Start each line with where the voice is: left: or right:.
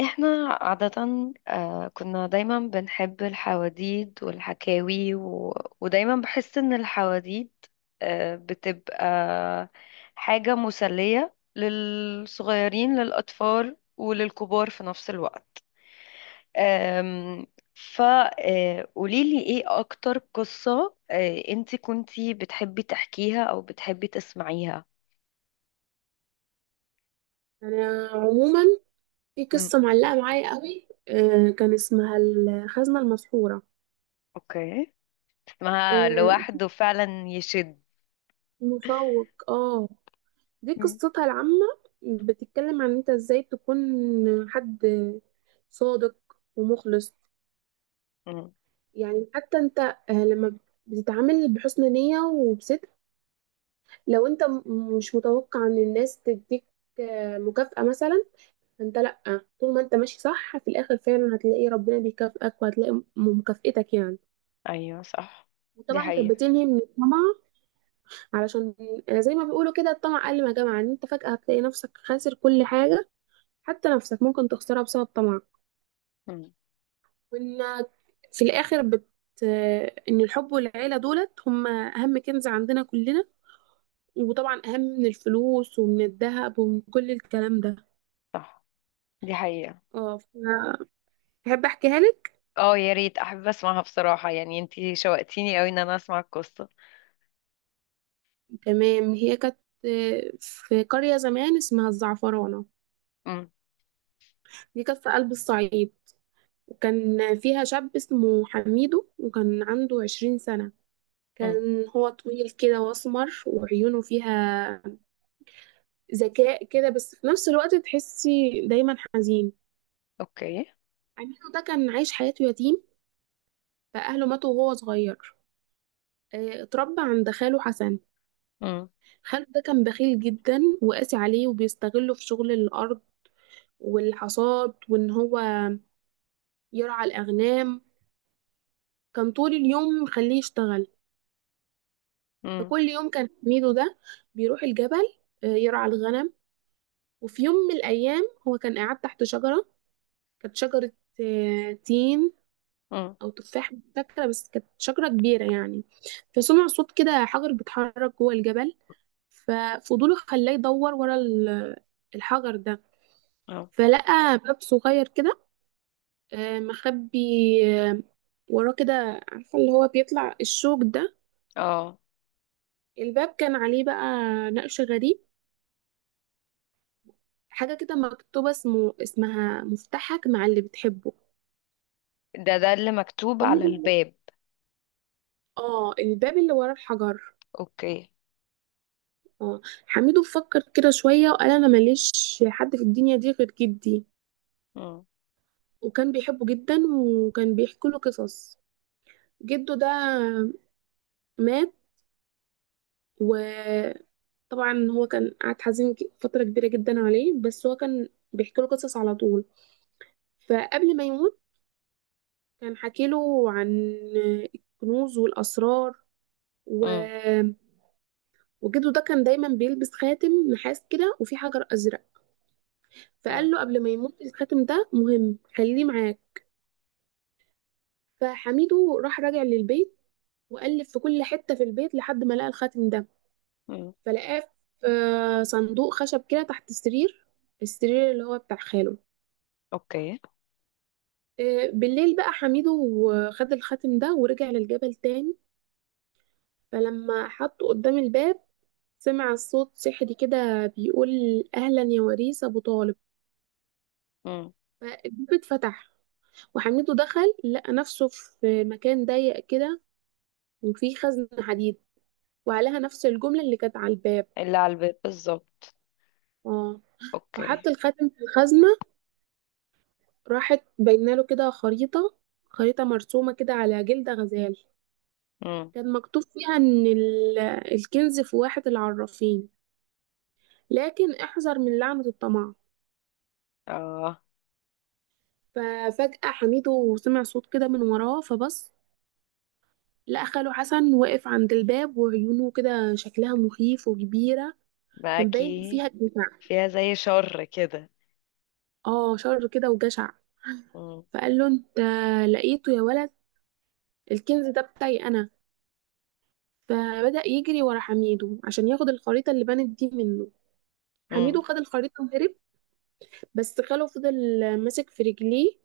left: احنا عادة، كنا دايما بنحب الحواديد والحكاوي ودايما بحس ان الحواديد بتبقى حاجة مسلية للصغيرين، للأطفال وللكبار في نفس الوقت. فقوليلي ايه اكتر قصة انتي كنتي بتحبي تحكيها او بتحبي تسمعيها؟
right: انا عموما في
left: مم.
right: قصه معلقه معايا قوي كان اسمها الخزنه المسحوره.
left: اوكي. اسمها
right: آه،
left: لوحده فعلا يشد.
right: مشوق اه. دي
left: مم.
right: قصتها العامه. بتتكلم عن انت ازاي تكون حد صادق ومخلص.
left: مم.
right: يعني حتى انت لما بتتعامل بحسن نيه وبصدق، لو انت مش متوقع ان الناس تديك مكافأة مثلا، انت لأ. طول ما انت ماشي صح في الآخر فعلا هتلاقي ربنا بيكافئك وهتلاقي مكافئتك يعني.
left: ايوه، صح. دي
right: وطبعا كانت
left: حقيقة.
right: بتلهي من الطمع، علشان زي ما بيقولوا كده الطمع قل ما جمع، ان انت فجأة هتلاقي نفسك خاسر كل حاجة، حتى نفسك ممكن تخسرها بسبب طمع.
left: مم.
right: وانك في الاخر ان الحب والعيلة دولت هم اهم كنز عندنا كلنا، وطبعا اهم من الفلوس ومن الذهب ومن كل الكلام ده.
left: صح، دي حقيقة.
right: اه، فبحب احكيها لك.
left: اه، يا ريت، احب اسمعها بصراحة. يعني انتي شوقتيني قوي ان انا اسمع القصة.
right: تمام. هي كانت في قرية زمان اسمها الزعفرانة.
left: مم.
right: دي كانت في قلب الصعيد. كان فيها شاب اسمه حميدو وكان عنده 20 سنة.
left: مم.
right: كان هو طويل كده واسمر وعيونه فيها ذكاء كده، بس في نفس الوقت تحسي دايما حزين.
left: اوكي.
right: حميدو ده كان عايش حياته يتيم، فأهله ماتوا وهو صغير. اتربى عند خاله حسن.
left: مم.
right: خاله ده كان بخيل جدا وقاسي عليه وبيستغله في شغل الأرض والحصاد، وإن هو يرعى الأغنام. كان طول اليوم مخليه يشتغل.
left: مم.
right: فكل يوم كان حميدو ده بيروح الجبل يرعى الغنم. وفي يوم من الأيام هو كان قاعد تحت شجرة، كانت شجرة تين
left: مم.
right: أو تفاح، مش فاكرة، بس كانت شجرة كبيرة يعني. فسمع صوت كده حجر بيتحرك جوه الجبل، ففضوله خلاه يدور ورا الحجر ده.
left: اه،
right: فلقى باب صغير كده مخبي آه، وراه كده، عارفة اللي هو بيطلع الشوك ده.
left: اه،
right: الباب كان عليه بقى نقش غريب، حاجة كده مكتوبة اسمها مفتاحك مع اللي بتحبه.
left: ده اللي مكتوب على
right: حميدو،
left: الباب؟
right: اه الباب اللي ورا الحجر.
left: اوكي.
right: اه. حميدو فكر كده شوية وقال انا ماليش حد في الدنيا دي غير جدي.
left: مم.
right: وكان بيحبه جدا وكان بيحكي له قصص. جده ده مات، وطبعا هو كان قعد حزين فترة كبيرة جدا عليه، بس هو كان بيحكي له قصص على طول. فقبل ما يموت كان حكي له عن الكنوز والأسرار.
left: مم.
right: وجده ده كان دايما بيلبس خاتم نحاس كده وفيه حجر ازرق.
left: آه.
right: فقال له قبل ما يموت، الخاتم ده مهم خليه معاك. فحميده راح راجع للبيت، وقلب في كل حته في البيت لحد ما لقى الخاتم ده.
left: مم.
right: فلقاه في صندوق خشب كده تحت السرير، السرير اللي هو بتاع خاله.
left: اوكي.
right: بالليل بقى حميده خد الخاتم ده ورجع للجبل تاني. فلما حطه قدام الباب، سمع الصوت سحري كده بيقول: اهلا يا وريث ابو طالب.
left: مم.
right: فالباب اتفتح، وحميد دخل لقى نفسه في مكان ضيق كده، وفيه خزنة حديد، وعليها نفس الجملة اللي كانت على الباب.
left: اللي على الباب بالظبط.
right: اه، فحط
left: اوكي.
right: الخاتم في الخزنة، راحت باينة له كده خريطة، خريطة مرسومة كده على جلد غزال.
left: مم.
right: كان مكتوب فيها إن الكنز في واحة العرافين، لكن احذر من لعنة الطمع.
left: اه،
right: ففجأة حميدو سمع صوت كده من وراه فبص، لقى خاله حسن واقف عند الباب وعيونه كده شكلها مخيف وكبيرة. كان باين
left: باكي،
right: فيها الدفاع.
left: فيها زي شر كده.
right: اه شر كده وجشع.
left: مم.
right: فقال له: انت لقيته يا ولد، الكنز ده بتاعي انا. فبدأ يجري ورا حميدو عشان ياخد الخريطة اللي بانت دي منه.
left: مم.
right: حميدو خد الخريطة وهرب، بس خاله فضل ماسك في رجليه،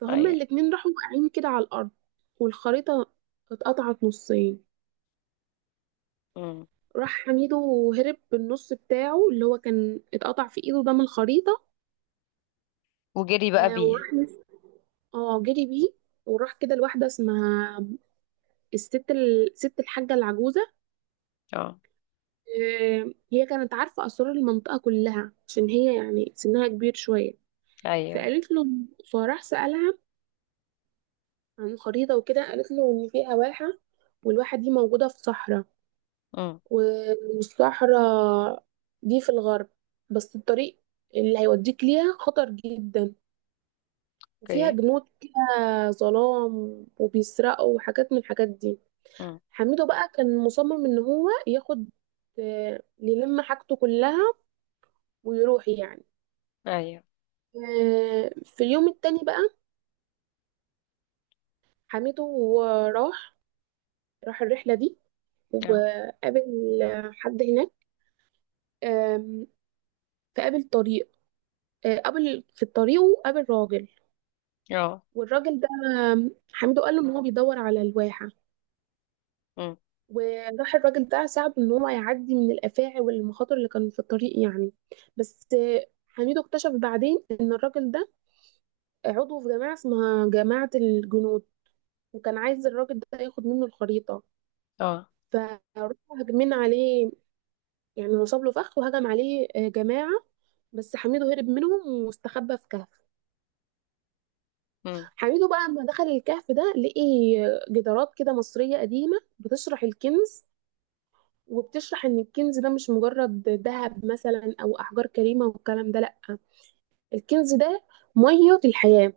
right: فهما
left: ايوه.
right: الاتنين راحوا واقعين كده على الأرض، والخريطة اتقطعت نصين.
left: مم.
right: راح حميدو وهرب بالنص بتاعه اللي هو كان اتقطع في ايده ده من الخريطة.
left: وجري بقى
right: آه
left: بيه.
right: وراح نس- اه جري بيه. وراح كده لواحدة اسمها ست الحاجة العجوزة.
left: اه.
right: هي كانت عارفة أسرار المنطقة كلها عشان هي يعني سنها كبير شوية.
left: ايوه.
right: فقالت له، فراح سألها عن الخريطة وكده، قالت له إن فيها واحة، والواحة دي موجودة في صحراء
left: امم.
right: والصحراء دي في الغرب، بس الطريق اللي هيوديك ليها خطر جدا، وفيها
left: اوكي.
right: جنود كده ظلام وبيسرقوا وحاجات من الحاجات دي.
left: امم.
right: حميدو بقى كان مصمم إن هو ياخد يلم حاجته كلها ويروح يعني.
left: ايوه.
right: في اليوم التاني بقى حميدو راح راح الرحلة دي
left: اه،
right: وقابل حد هناك. آم، فقابل طريق قابل في الطريق وقابل راجل.
left: اه.
right: والراجل ده حميدو قال له ان هو بيدور على الواحة،
left: امم.
right: وراح الراجل ده ساعده ان هو يعدي من الافاعي والمخاطر اللي كانوا في الطريق يعني. بس حميدو اكتشف بعدين ان الراجل ده عضو في جماعة اسمها جماعة الجنود، وكان عايز الراجل ده ياخد منه الخريطة.
left: اه.
right: فراحوا هاجمين عليه، يعني نصب له فخ وهجم عليه جماعة. بس حميدو هرب منهم واستخبى في كهف.
left: امم.
right: حميدو بقى لما دخل الكهف ده لقي جدارات كده مصرية قديمة بتشرح الكنز، وبتشرح ان الكنز ده مش مجرد ذهب مثلا او احجار كريمة والكلام ده لا، الكنز ده مية الحياة،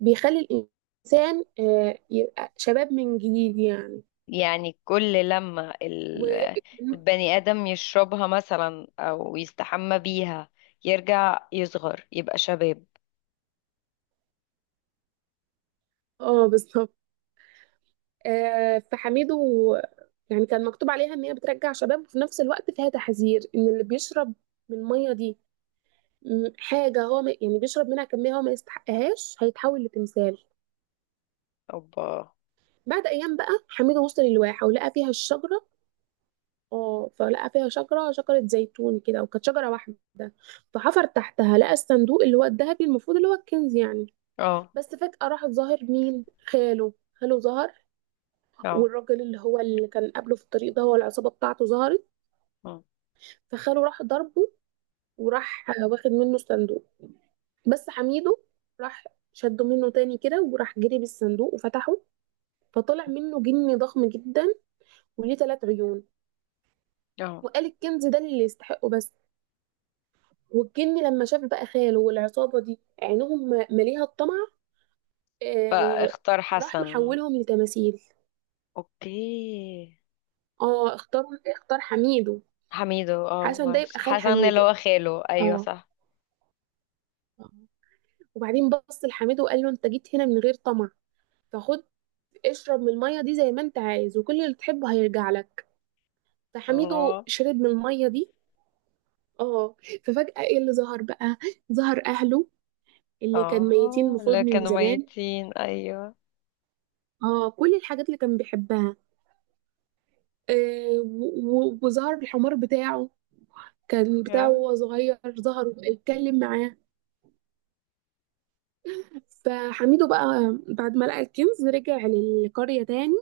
right: بيخلي الانسان يبقى شباب من جديد يعني.
left: يعني كل لما
right: و
left: البني آدم يشربها مثلا او يستحمى بيها يرجع، يصغر، يبقى شباب.
right: اه بالظبط. فحميدو يعني كان مكتوب عليها ان هي بترجع شباب، وفي نفس الوقت فيها تحذير ان اللي بيشرب من الميه دي حاجه، هو ما يعني بيشرب منها كميه هو ما يستحقهاش هيتحول لتمثال.
left: اوبا.
right: بعد ايام بقى حميدو وصل الواحه ولقى فيها الشجره. اه فلقى فيها شجره زيتون كده وكانت شجره واحده. فحفر تحتها لقى الصندوق اللي هو الذهبي المفروض اللي هو الكنز يعني.
left: اه،
right: بس فجاه راح ظاهر مين؟ خاله ظهر.
left: اه.
right: والراجل اللي هو اللي كان قابله في الطريق ده، هو العصابه بتاعته ظهرت.
left: أمم.
right: فخاله راح ضربه وراح واخد منه صندوق. بس حميده راح شده منه تاني كده وراح جري بالصندوق وفتحه، فطلع منه جني ضخم جدا وليه ثلاث عيون.
left: اه،
right: وقال الكنز ده اللي يستحقه بس. والجني لما شاف بقى خاله والعصابة دي عينهم مليها الطمع، آه،
left: فاختار
right: راح
left: حسن.
right: محولهم لتماثيل.
left: اوكي.
right: اه اختار حميده.
left: حميدو، اه،
right: حسن ده يبقى
left: ماشي،
right: خال
left: حسن اللي
right: حميده،
left: هو خاله. ايوه،
right: اه.
left: صح.
right: وبعدين بص لحميده وقال له: انت جيت هنا من غير طمع، فخد اشرب من المية دي زي ما انت عايز وكل اللي تحبه هيرجع لك. فحميدو
left: الله.
right: شرب من المية دي، اه. ففجأة ايه اللي ظهر بقى؟ ظهر اهله اللي كان ميتين
left: اه،
right: المفروض
left: اللي
right: من
left: كانوا
right: زمان،
left: ميتين، ايوه.
right: اه، كل الحاجات اللي كان بيحبها، وظهر الحمار بتاعه، كان بتاعه
left: يا.
right: وهو صغير، ظهر اتكلم معاه. فحميدو بقى بعد ما لقى الكنز رجع للقرية تاني،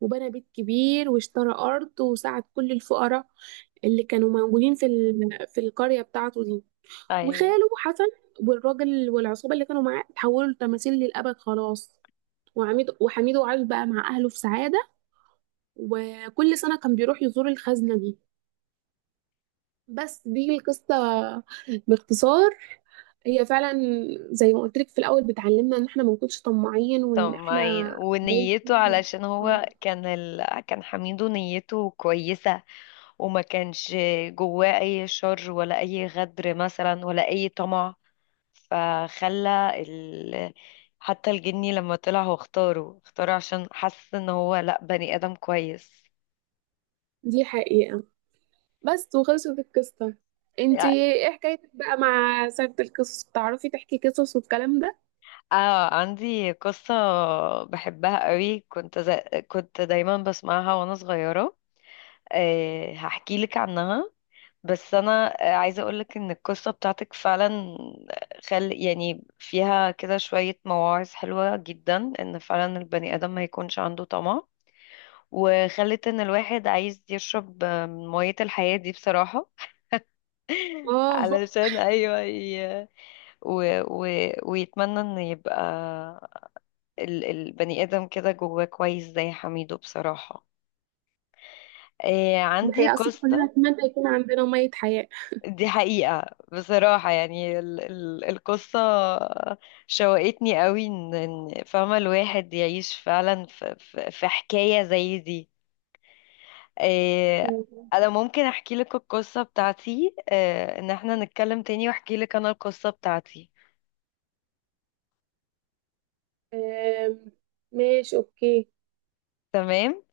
right: وبنى بيت كبير واشترى أرض وساعد كل الفقراء اللي كانوا موجودين في في القرية بتاعته دي.
left: ايوه.
right: وخاله حسن والراجل والعصابة اللي كانوا معاه اتحولوا لتماثيل للأبد خلاص. وعميد وحميد وعاد بقى مع أهله في سعادة، وكل سنة كان بيروح يزور الخزنة دي. بس دي القصة باختصار. هي فعلا زي ما قلت لك في الأول بتعلمنا إن احنا ما نكونش طماعين
left: طب
right: وإن احنا
left: ما ي-
right: دايما.
left: ونيته، علشان هو
right: آه،
left: كان حميدو نيته كويسة. وما كانش جواه أي شر ولا أي غدر مثلا ولا أي طمع. فخلى ال... حتى الجني لما طلع، هو اختاره اختاره عشان حس ان هو لأ، بني آدم كويس.
right: دي حقيقة. بس وخلصت القصة. انتي ايه حكايتك بقى مع سيرة القصص؟ بتعرفي تحكي قصص والكلام ده؟
left: اه، عندي قصة بحبها قوي. كنت دايما بسمعها وانا صغيرة. أه، هحكي لك عنها. بس انا عايزه اقولك ان القصه بتاعتك فعلا، خل، يعني فيها كده شويه مواعظ حلوه جدا. ان فعلا البني ادم ما يكونش عنده طمع. وخلت ان الواحد عايز يشرب من ميه الحياه دي بصراحه.
right: اه
left: علشان، ايوه، و... و... ويتمنى ان يبقى البني ادم كده جواه كويس زي حميدو بصراحه. إيه،
right: دي
left: عندي
right: حقيقة، أصلا كلنا
left: قصه.
right: نتمنى يكون عندنا مية حياة.
left: دي حقيقة. بصراحة، يعني ال القصة شوقتني قوي. ان فاهمة الواحد يعيش فعلا في حكاية زي دي. إيه،
right: مم.
left: انا ممكن احكي لك القصة بتاعتي. إيه، ان احنا نتكلم تاني واحكي لك انا القصة بتاعتي.
right: آم، ماشي أوكي.
left: تمام.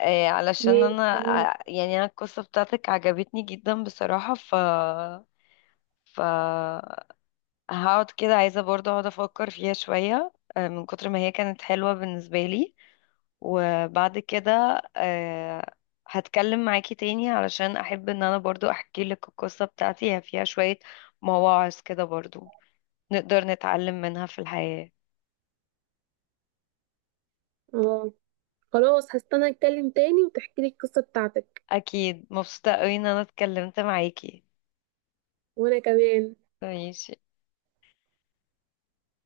left: إيه، علشان
right: ماشي
left: انا
right: خلاص.
left: يعني انا القصة بتاعتك عجبتني جدا بصراحة، ف هقعد كده، عايزة برضه اقعد افكر فيها شوية، من كتر ما هي كانت حلوة بالنسبة لي. وبعد كده، هتكلم معاكي تاني، علشان احب ان انا برضو احكي لك القصة بتاعتي. هي فيها شوية مواعظ كده برضو نقدر نتعلم منها في الحياة.
right: اه خلاص، هستنى أتكلم تاني وتحكي لي القصة بتاعتك.
left: اكيد مبسوطة قوي ان انا اتكلمت معاكي.
right: وأنا كمان.
left: ماشي.